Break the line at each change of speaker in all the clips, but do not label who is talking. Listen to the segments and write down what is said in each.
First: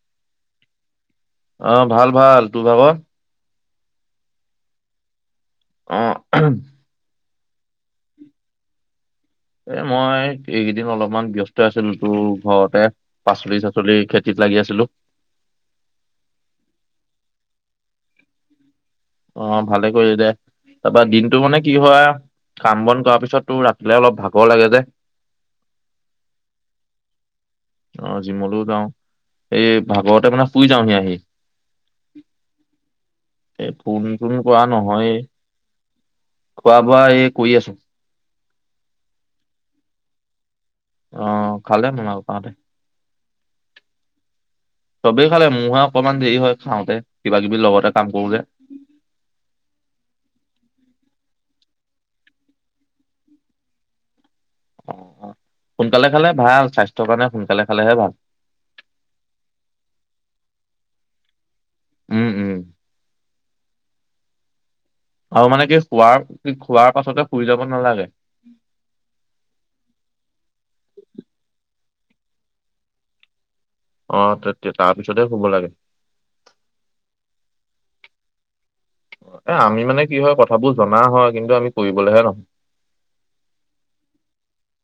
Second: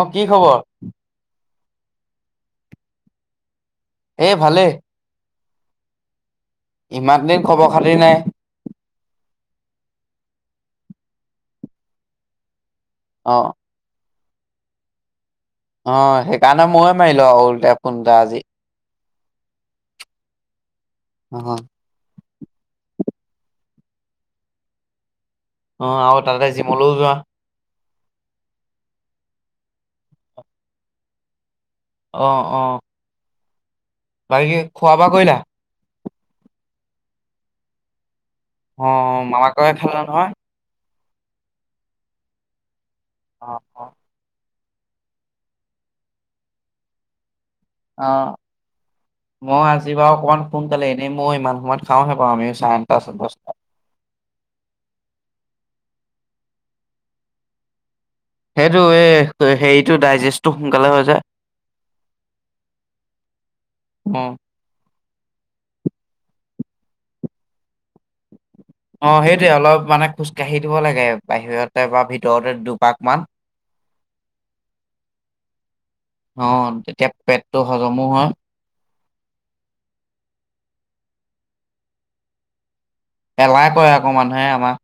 অ কি খবৰ?
আহ ভাল ভাল। তোৰ ভাগৰ?
এ ভালে।
অ।
ইমান দিন খবৰ খাতি নাই।
এ মই এইকেইদিন অলপমান ব্যস্ত আছিলো তোৰ ঘৰতে।
অ
পাচলি চাচলি খে ত লাগি আছিলো।
অ সেইকাৰণে ময়ে মাৰিলো আৰু উলটাই ফোনটা আজি।
অ ভালে কৰিলি দে। তাৰপৰা
অ
দিনতটো মানে কি হয় কাম বন কৰা পিছত তোৰ ৰাখিলে অলপ ভাগৰ লাগে যে।
অঁ আৰু তাতে জিমলৈও যোৱা
অঁ জিমলৈও যাওঁ এই ভাগৰতে মানে শুই যাওঁহি আহি
অঁহ অঁ।
এ ফোন চণ কৰা নহয়ে
কৰিলা
খোৱা বোৱা এ কৰি আছো।
অঁ মামাকয়ে খালা নহয়।
অঁ খালে মামাক তাহতে
অঁ অঁ
চবেই খালে মোহে অকনমান দেৰি হয় খাওঁতে কিবা। কিবি লগতে কাম কৰো
অঁ
যে
মই আজি বাৰু অকমান সোনকালে এনেই মই ইমান সমত খাওঁহে বাওঁ আমি চাৰেনটা দহটা
অঁ সোনকালে খালে ভাল স্বাস্থ্যৰ কাৰণে সোনকালে খালেহে ভাল
সেইটো এই হেৰিটো ডাইজেষ্টটো সোনকালে হৈ যায়
উম উম
অঁ
আৰু মানে কি খোৱাৰ খোৱাৰ পাছতে শুই যাব নালাগে
অঁ সেইটোৱেই অলপ মানে খোজকাঢ়ি দিব লাগে বাহিৰতে বা ভিতৰতে দুপাক মান
অঁ তে তাৰপিছতে শুব লাগে
অঁ তেতিয়া পেটটো হজমো হয়
এ আমি মানে কি হয় কথাবোৰ জনা হয় কিন্তু আমি কৰিবলেহে নহয়
এলাহ কয় আকৌ মানুহে আমাক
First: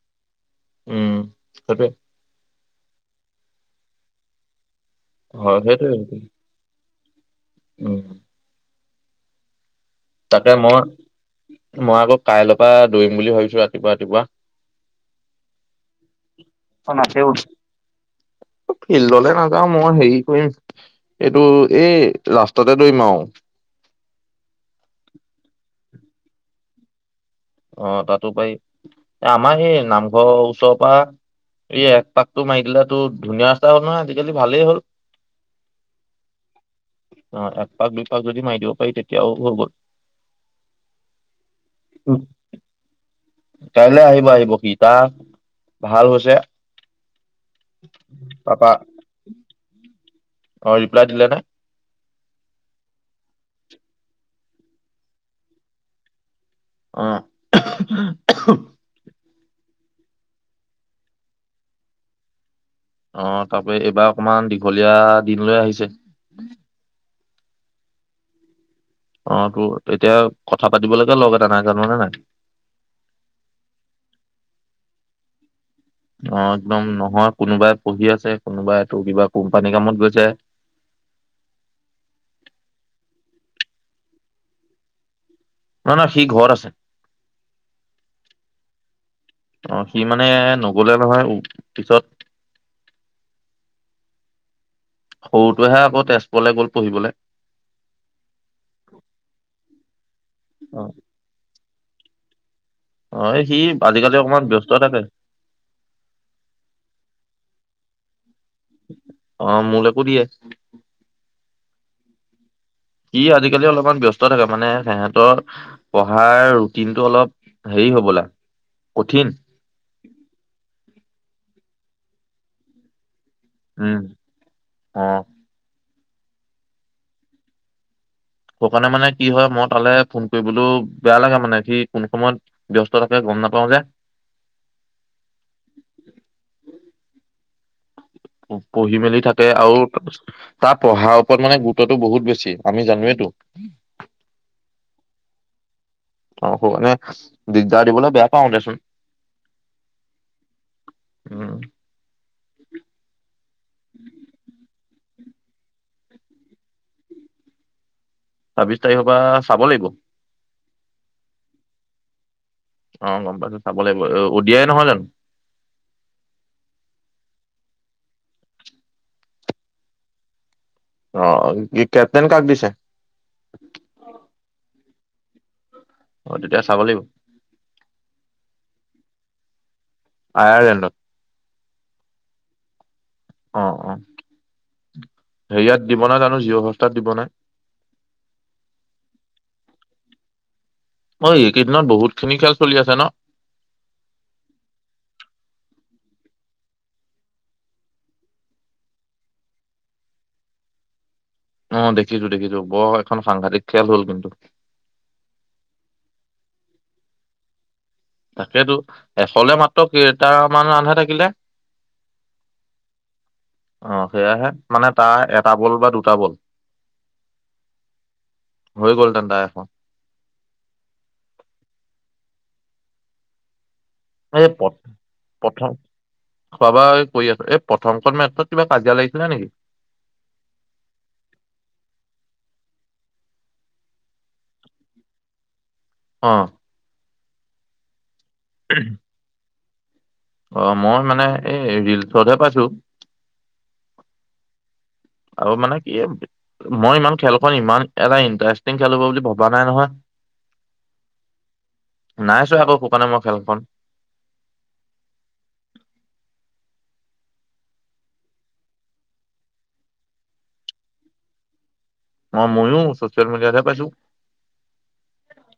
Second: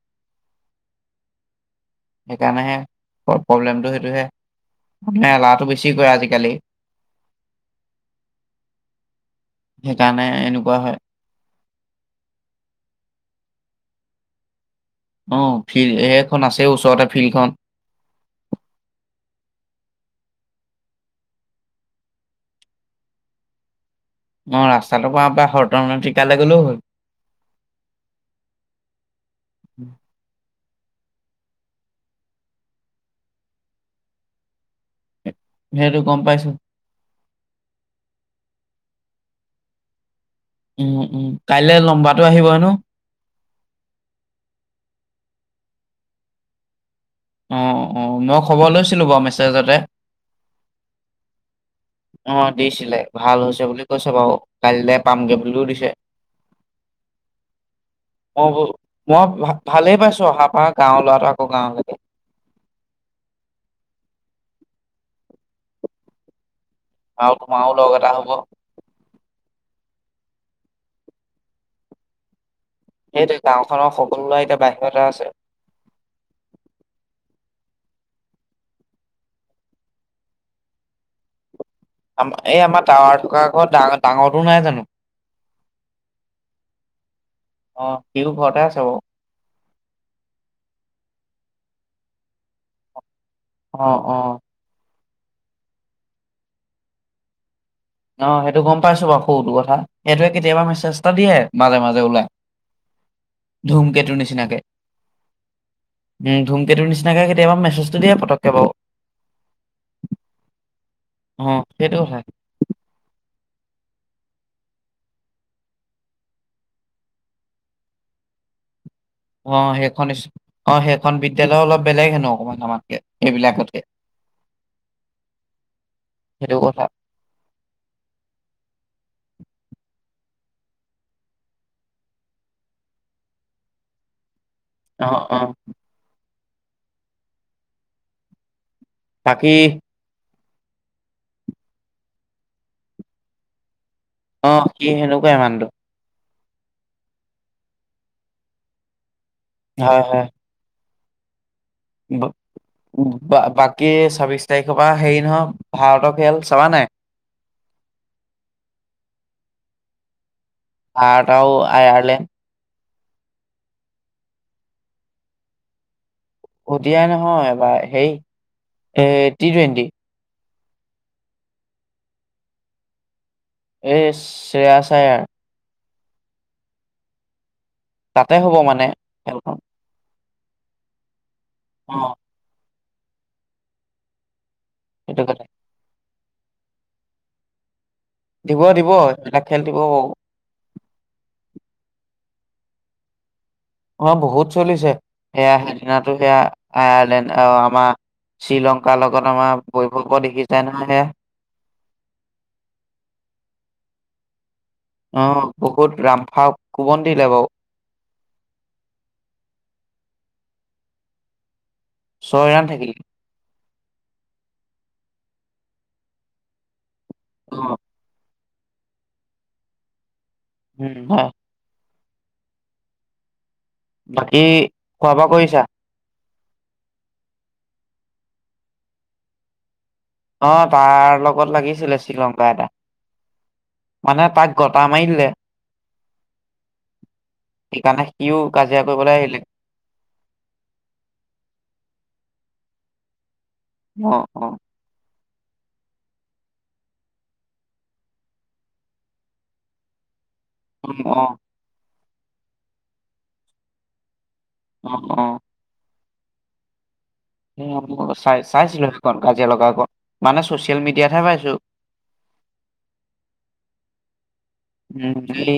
উম সেইটোৱে
সেইকাৰণেহে প্ৰব্লেমটো সেইটোহে মানে
হয়
এলাহটো বেছি
সেইটোৱে
কৱে অ
সেইটোৱে।
আজিকালি
উম
সেইকাৰণে
তাকে মই
এনেকোৱা হয়।
মই আকৌ কাইলৈৰ পৰা দৌৰিম বুলি ভাবিছো ৰাতিপুৱা
অ ফিল্ড সেইখন আছে
ৰাতিপুৱা
ওচৰতে ফিল্ডখন
ফিল্ডলে নাযাও মই হেৰি কৰিম এইটো এই ৰাষ্টাতে দৌৰিম আও
অ ৰাস্তাটো পৰা ঘৰত তাৰমানে তেতিয়ালে গলেও হল
অঁ তাতো পাৰি এ আমাৰ সেই নামঘৰৰ ওচৰৰ পৰা এই এক পাকটো মাৰি দিলো ধুনীয়া ৰাস্তা হ'ল নহয় আজিকালি ভালেই হ'ল
সেইটো গম পাইছো
অঁ একপাক দুই পাক যদি মাৰি দিব পাৰি তেতিয়াও হৈ গ'ল
উম উম কাইলৈ লম্বাতো আহিব হেনো
কাইলৈ আহিব আহিব সি তা ভাল হৈছে
অঁ অঁ মই খবৰ লৈছিলো বাও মেছেজতে
অঁ ৰিপ্লাই দিলে নে
অঁ দিছিলে ভাল হৈছে বুলি কৈছে বাৰু কালিল পামগে বুলিও দিছে
অ অ
অঁ ব মই ভ ভালেই পাইছো অহা পা গাৱৰ লৰাটো আকৌ গাঁৱলৈকে
অ তাৰপৰা এইবাৰ অকমান দীঘলীয়া দিন লৈ আহিছে।
আৰু তোমাৰো লগ এটা হব।
তেতিয়া কথা পাতিব লৈকে লগ এতা নাই জান নে নাই।
সেইটোৱেই গাঁওখনৰ সকলো ল'ৰা এতিয়া বাহিৰতে আছে।
অ একদম নহয় কোনোবাই পঢ়ি আছে কোনোবাই তোৰ কিবা কোম্পানী কামত গৈছে।
আমা এই আমাৰ টাৱাৰ থকা ঘৰত ডাঙ ডাঙৰো নাই জানো?
নহয় নহয় সি ঘৰত আছে
অ সিও ঘৰতে আছে বাৰু।
।অ সি মানে নগলে নহয়। পিছত
অ অ।
সৰুটোৱেহে আকৌ তেজপুৰলৈ গ'ল পঢ়িবলৈ।
অ সেইটো গম পাইছো বাৰু সৰুটো কথা সেইটোৱে কেতিয়াবা
অ
মেছেজটা দিয়ে মাজে মাজে। ওলায়।
অ সি আজিকালি
ধুমকেতুৰ
অকমান
নিচিনাকে
ব্যস্ত থাকে
।উম ধুমকেতুৰ নিচিনাকে। তেওঁৰ মেজটো দিয়ে। বাৰু
অ মোলেকো দিয়ে।
সেইটোৱেই কথা।
সি আজিকালি অলপমান ব্যস্ত থাকে মানে সিহঁতৰ পঢ়াৰ ৰুটিনটো অলপ হেৰি হবলা। কঠিন
অ সেইখন স্কুল অ সেই। এ বিদ্যালয় অলপ বেলেগ হেনু অকণমান আমাতকৈ এইবিলাকতকে
উম। অ',
সেইটো কথা
সেই কাৰণে মানে কি হয় মই তালে ফোন কৰিবলৈ বেয়া লাগে মানে সি কোন সময়ত ব্যস্ত থাকে গম নাপাওঁ যে।
অ অ।
আ। পঢ়ি মেলি থাকে
বাকী
আৰু তাৰপিছত। তাৰ পঢ়াৰ ওপৰত মানে গুৰুত্ব টো বহুত বেছি আমি জানোৱেটো।
অ সি সেনেকুৱাই মানুহ টো।
আহ মানে দিগদাৰ দিবলৈ বেয়া পাওঁ দেচোন।
হয় হয়।
উম।
বাকী ছাব্বিশ তাৰিখ তাৰ পৰা হেৰি নহয় ভাৰতৰ খেল চাবা নাই
ছাব্বিশ তাৰিখৰ পৰা চাব লাগিব।
আয়াট আৰু আয়াৰলেণ্ড
অ গম পাইছো চাব লাগিব উদিয়াই নহয় জানো?
উদিয়াই নহয় এইবাৰ হেই এ টি টুৱেণ্টি।
অ কি কেপ্তেইন কাক দিছে।
এই শ্ৰেয়া চায়াৰ
অ তেতিয়াহলে চাব লাগিব
তাতে হ'ব মানে খেলখন
অ জেনো
অ
অ অ
সেইটো কথা
সে ইয়াত দিব নাই জানো জিঅ হত ষ্টাৰত দিব নাই
দিব দিব সেইবিলাক খেল দিব বাও
অ এইকেইদিনত বহুত খিনি খেল চলি আছে ন
অ বহুত চলিছে সেয়া সেইদিনাতো সেয়া আয়াৰলেণ্ড অহ আমাৰ শ্ৰীলংকাৰ লগত আমাৰ বৈভক দেখি যায় নহয় সেয়া
অ দেখিছো দেখিছো বৰ এখন সাংঘাতিক খেল হল কিন্তু
অহ বহুত ৰামফা কোবন দিলে বাও
তাকেইেতো এশলে মাত্ৰ কেইটামান ৰাণ্ডহে থাকিলে
ছয় ৰাণ থাকিল
অ সেয়াহে মানে তাৰ এটা বল বা দুটা বল
অ
হৈ গল তেন্তে আক
উম হয় বাকী
এই প
খোৱা বোৱা কৰিছা
প্ৰথম খোৱা বোৱা কৰি আছো এই প্ৰথমখন মাত্ৰত কিবা কাজিয়া লাগিছিলে নেকি
অহ তাৰ লগত লাগিছিলে শ্ৰীলংকা এটা মানে তাক গটা মাৰি দিলে
অ
সেইকাৰণে সিও কাজিয়া কৰিবলৈ আহিলে
অ মই মানে এই ৰিলচতহে পাইছো
অ অ
আৰু মানে কি মই ইমান খেলখন ইমান এটা ইণ্টাৰেষ্টিং খেল হব বুলি ভবা নাই নহয়
উম অ
নাইছোৱা আকৌ শুকানামৰ খেলখন
অ অ চাই চাইছিলো সেইকণ কাজিয়া লগাক মানে চচিয়েল মিডিয়াতহে পাইছো
অ ময়ো চচিয়েল মিডিয়াতহে পাইছো
উ এই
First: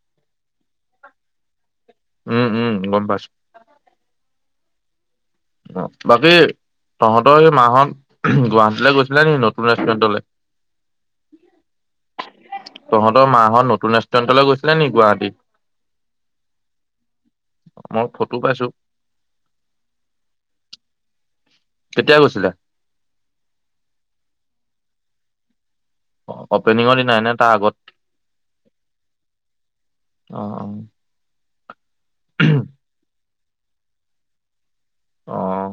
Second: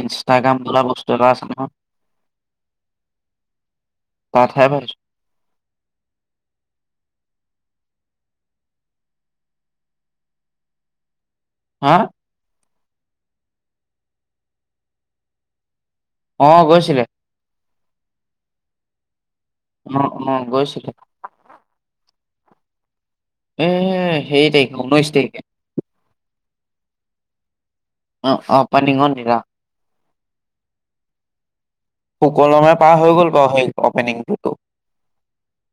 ইনষ্টাগ্ৰাম বোলা বস্তু এটা আছে ন
উম উম গম পাইছো
কাত হয় বাই
অ বাকী তহঁতৰ এইমাহত গুৱাহাটীলৈ গৈছিলা নেকি নতুন ৰেষ্টুৰেণ্টলৈ
হা
তহঁতৰ মাহঁত নতুন ৰেষ্টুৰেণ্টলৈ গৈছিলে নি গুৱাহাটী
অ গৈছিলে
মই ফটো পাইছো
অ অ গৈছিলো
কেতিয়া গৈছিলা
এ সেই তাৰিখে ঊনৈশ তাৰিখে
অ অপেনিঙৰ দিনাই নে তাৰ আগত
অ অপনিঙৰ দিনা
অহ অহ
সুকলমে পাৰ হৈ গ'ল বাৰু সেই অপেনিংটোতো
অহ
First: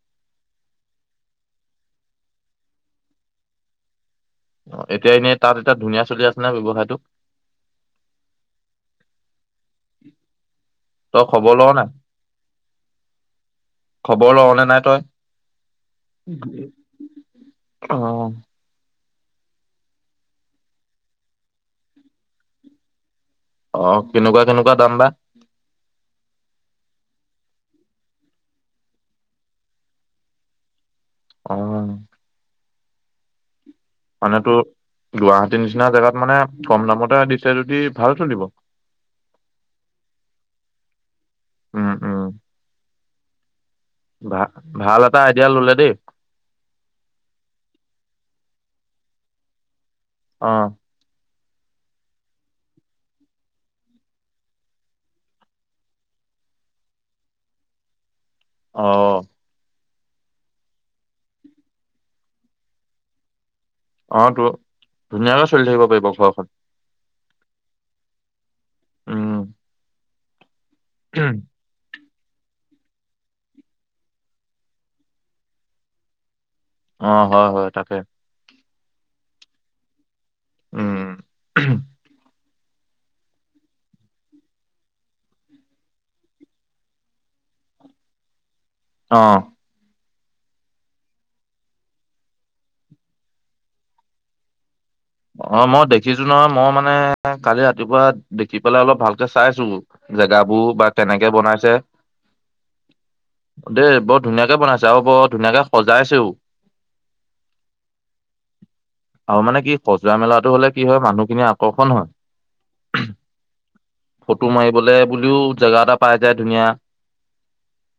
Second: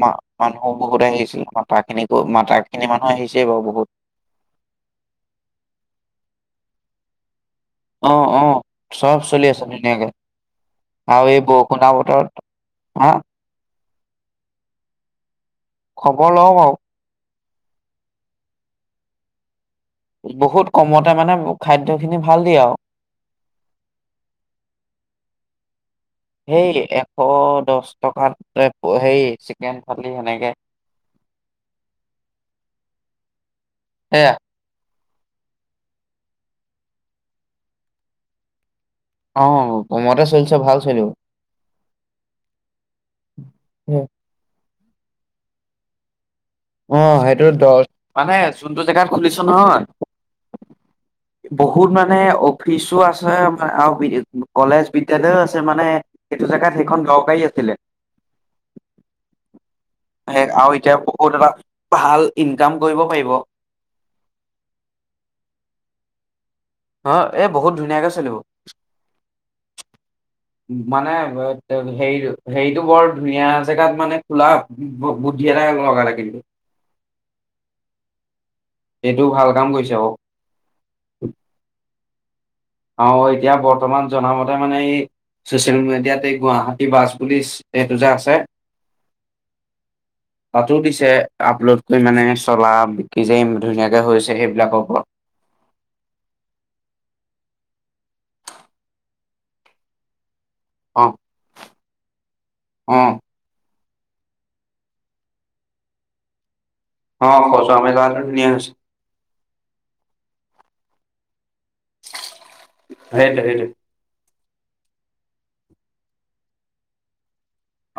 মা মানুহো বহুত আহিছিল মাতা খিনি মাতা খিনি মানুহ আহিছেই বাও বহুত
অ এতিয়া এনেই তাত এটা ধুনীয়া চলি আছে ন ব্যৱসায়টো
অ অ চব চলি আছে ধুনীয়াকে
তই
আৰু এই
খবৰ লৱ
বৰষুন
নাই?
বতৰত
খবৰ লৱ নে নাই তই?
খবৰ লওঁ বাৰু
[inaudible] অ।
বহুত কমতে মানে খাদ্যখিনি ভাল দিয়ে আও।
অ কেনেকুৱা কেনেকুৱা দাম বা?
সেই এশ দছ টকাত এ প সেয়ি চিকেন ফালি সেনেকে।
অ।
সেয়া
মানেটো গুৱাহাটীৰ নিচিনা জেগাত মানে কম দামতে দিছে যদি ভালতো দিব
অ কমতে চলিছে ভাল চলিব
উম উম।
উ।
বা ভাল এটা আইডিয়া ললে দেই।
অ সেইটো দছ মানে যোনটো জেগাত খুলিছো নহয়
অ।
বহুত মানে অফিচো আছে আৰু বিদেসু কলেজ বিদ্যয়ালয়ও আছে মানে সেইটো জোগাত সেইখন দৰকাৰী আছিলে।
অহ।
সেই আৰু এতিয়া [unintelligible] এটা ভাল ইনকাম কৰিব পাৰিব।
অ তো ধুনীয়াকে চলি থাকিব পাৰিব ঘৰখন।
অ এ বহুত ধুনীয়াকে চলিব।
উম।
মানে [unintelligible] হেৰি হেৰিটো বৰ ধুনীয়া জেগাত মানে খোলা বু বুদ্ধি এটা লগালে কিন্তু।
অ হয় হয় তাকে।
এইটো ভাল কাম কৰিছে ঔ।
উম [inaudible]
আৰু এতিয়া বৰ্তমান জনামতে মানে এই চচিয়েল মিডিয়াত এই গুৱাহাটী বাছ বুলি এইটো যে আছে
অ।
তাতো দিছে আপলোড কৰি মানে চলা বিকি যেইম ধুনীয়াকে হৈছে সেইবিলাকৰ ওপৰত।
অ মই দেখিছো নহয় মই মানে কালি ৰাতিপুৱা দেখি পেলাই অলপ ভালকে চাইছো জেগা বো বা
অ
তেনেকে বনাইছে?
অ।
দেই বৰ ধুনীয়াকে বনাইছে আৰু বৰ ধুনীয়াকে সজাইছেও।
অ সজোৱা মেলা ধুনীয়া হৈছে।
অ মানে কি সজোৱা মেলাটো হলে কি হয় মানুহখিনিয়ে
সেইট সেইটো
ফটো মাৰিবলৈ বুলিও জোগা এটা পাই যায় ধুনীয়া।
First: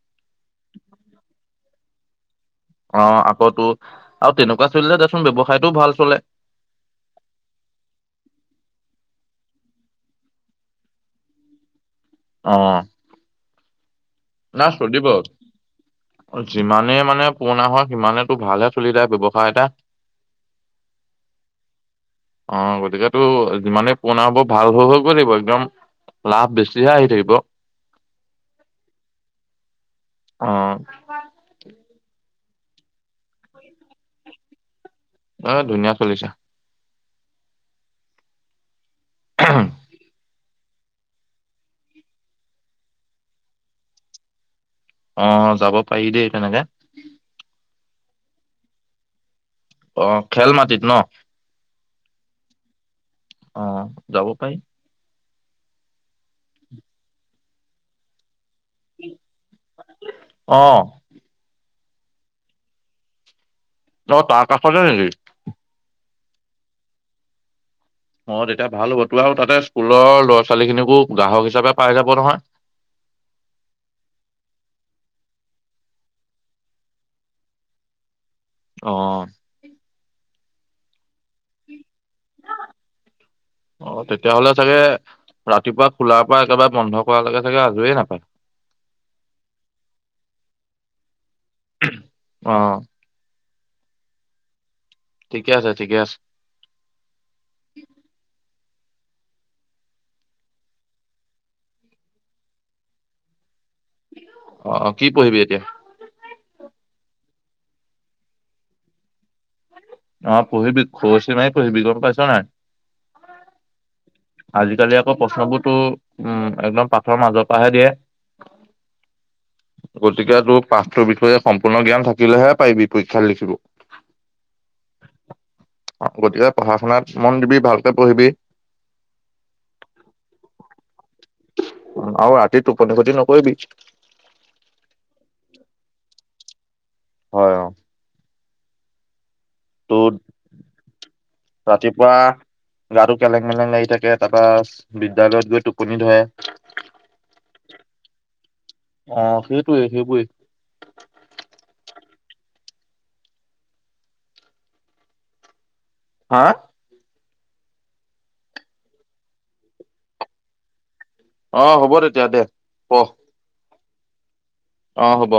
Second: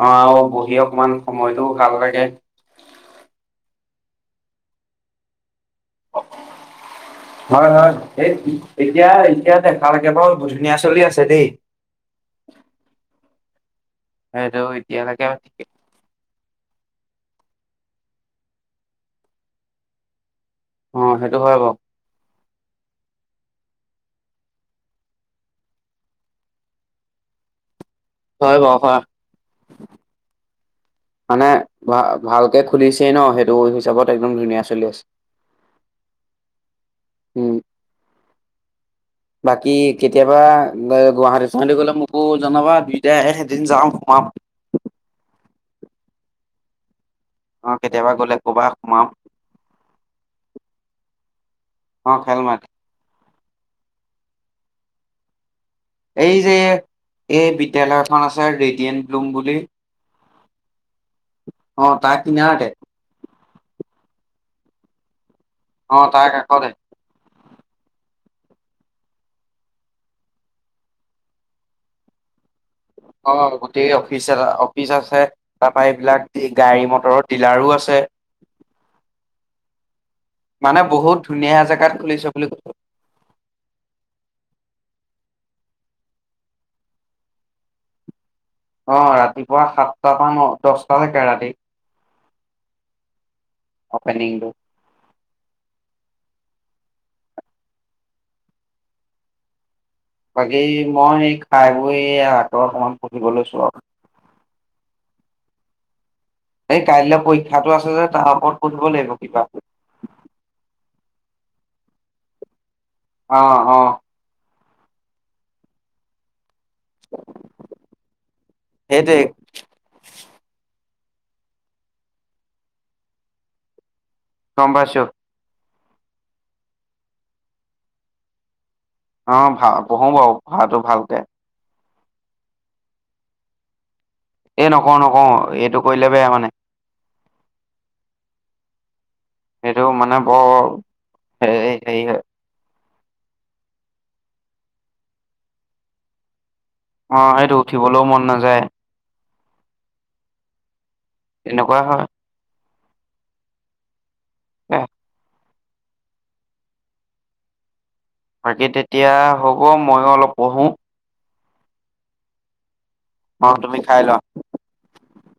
অ আৰু বহি অকমান সময়টো ভাল লাগে।
অ আকতো আৰু তেনেকুৱা চলিল যে দেচোন বেৱহ
হয় হয়। সেই এতিয়া এতিয়া দেখালেকে বাৰু বৰ ধুনীয়া চলি আছে দেই।
অ'।
সেইটো
না চলিব,
এতিয়ালৈকে ঠিকে।
যিমান যিমানে মানে পুৰণা হয়, সিমানেটো ভালহে চলি যায় ব্যৱসায় এটা।
অ' সেইটো হয় বাৰু।
অ' গতিকেতো যিমানেই পুৰণা হ'ব, ভাল হৈ হৈ গৈ থাকিবম একদম লাভ বেছিহে আহি থাকিব।
হয় বাৰু, হয়।
অ'
মানে, ভা ভালকে খুলিছেই ন? সেইটো হিচাপত একদম ধুনীয়া চলি আছে।
অ' ধুনীয়া চলিছে।
উম। বাকী কেতিয়া? বা গুৱাহাটী-চোৱাহাটী গ'লে মোকো জনাবা, দুইটাই এদিন যাওঁ ঘুমাম।
অ' যাব পাৰি দেই তেনেকে।
অ' কেতিয়াবা গ'লে ক'বা সোমাম।
অ' খেলমাটিত ন?
অ' খেলমাটি
অ' যাব পাৰি।
এই যে, এই বিদ্যালয় এখন আছে। ছাৰ ৰেডিয়েণ্ট ব্লুম বুলি
অ'।
অ' তাৰ কিনাৰতে।
অ' তাৰ কাষতে নেকি?
অ' তাৰ কাষতে।
অ' তেতিয়া ভাল হ'ব, তোৰ আৰু তাতে স্কুলৰ ল'ৰা-ছোৱালীখিনিকো গ্ৰাহক হিচাপে পাই যাব নহয়!
অ' গোটেই অফিচ এটা, অফিচ আছে, তাৰপা এইবিলাক গাড়ী-মটৰৰ ডিলাৰো আছে।
অ'।
মানে বহুত ধুনীয়া জেগাত খুলিছে বুলি
অ' তেতিয়াহ'লে চাগে ৰাতিপুৱা খোলাৰ পৰা একেবাৰে বন্ধ কৰালৈকে চাগে আজৰিয়ে নাপায়।
অ' ৰাতিপুৱা সাতটা পৰা ন-দশটালৈকে ৰাতি।
অ'।
অপেনিঙটো
ঠিকে আছে, ঠিকে আছে।
বাকী মই, এই খাই বৈ আকৌ অকমান পঢ়িব লৈছো আৰু।
অ' কি পঢ়িবি এতিয়া?
এই কাইলৈ পৰীক্ষাটো আছে যে, তাৰ ওপৰত পঢ়িব লাগিব কিবা।
অ' পঢ়িবি, খৰচি মাৰি পঢ়িবি গম পাইছ নাই?
অ' অ'।
আজিকালি আকৌ প্ৰশ্নবোৰতো, উম। একদম পাঠৰ মাজৰ পৰাহে দিয়ে,
সেইটোৱে
গতিকে তোৰ পাঠ তোৰ বিষয়ে সম্পূৰ্ণ জ্ঞান থাকিলেহে পাৰিবি, পৰীক্ষাত লিখিব।
গম পাইছোঁ
গতিকে পঢ়া শুনাত মন দিবি ভালকে পঢ়িবি
অ পঢ়ো বাও পঢ়াটো ভালকে
আও ৰাতি টোপনি খতি নকৰিবি
এ নকওঁ নকওঁ এইটো কৰিলে বেয়া মানে
হয়
সেইটো
তোৰ
মানে বৰ হেৰি
ৰাতিপুৱা
হয়
গাটো কেলেং মেলেং লাগি থাকে তাৰপৰা বিদ্যালয়ত গৈ টোপনি ধৰে
অ সেইটো উঠিবলও মন নাযায়
অ সেইটোৱে সেইবোৰে
তেনেকুৱা হয় অহ
হাআ
বাকী তেতিয়া হ'ব ময়ো অলপ পঢ়ো
অ হ'ব তেতিয়া দে প
অ তুমি খায় লোৱা
অ হ'ব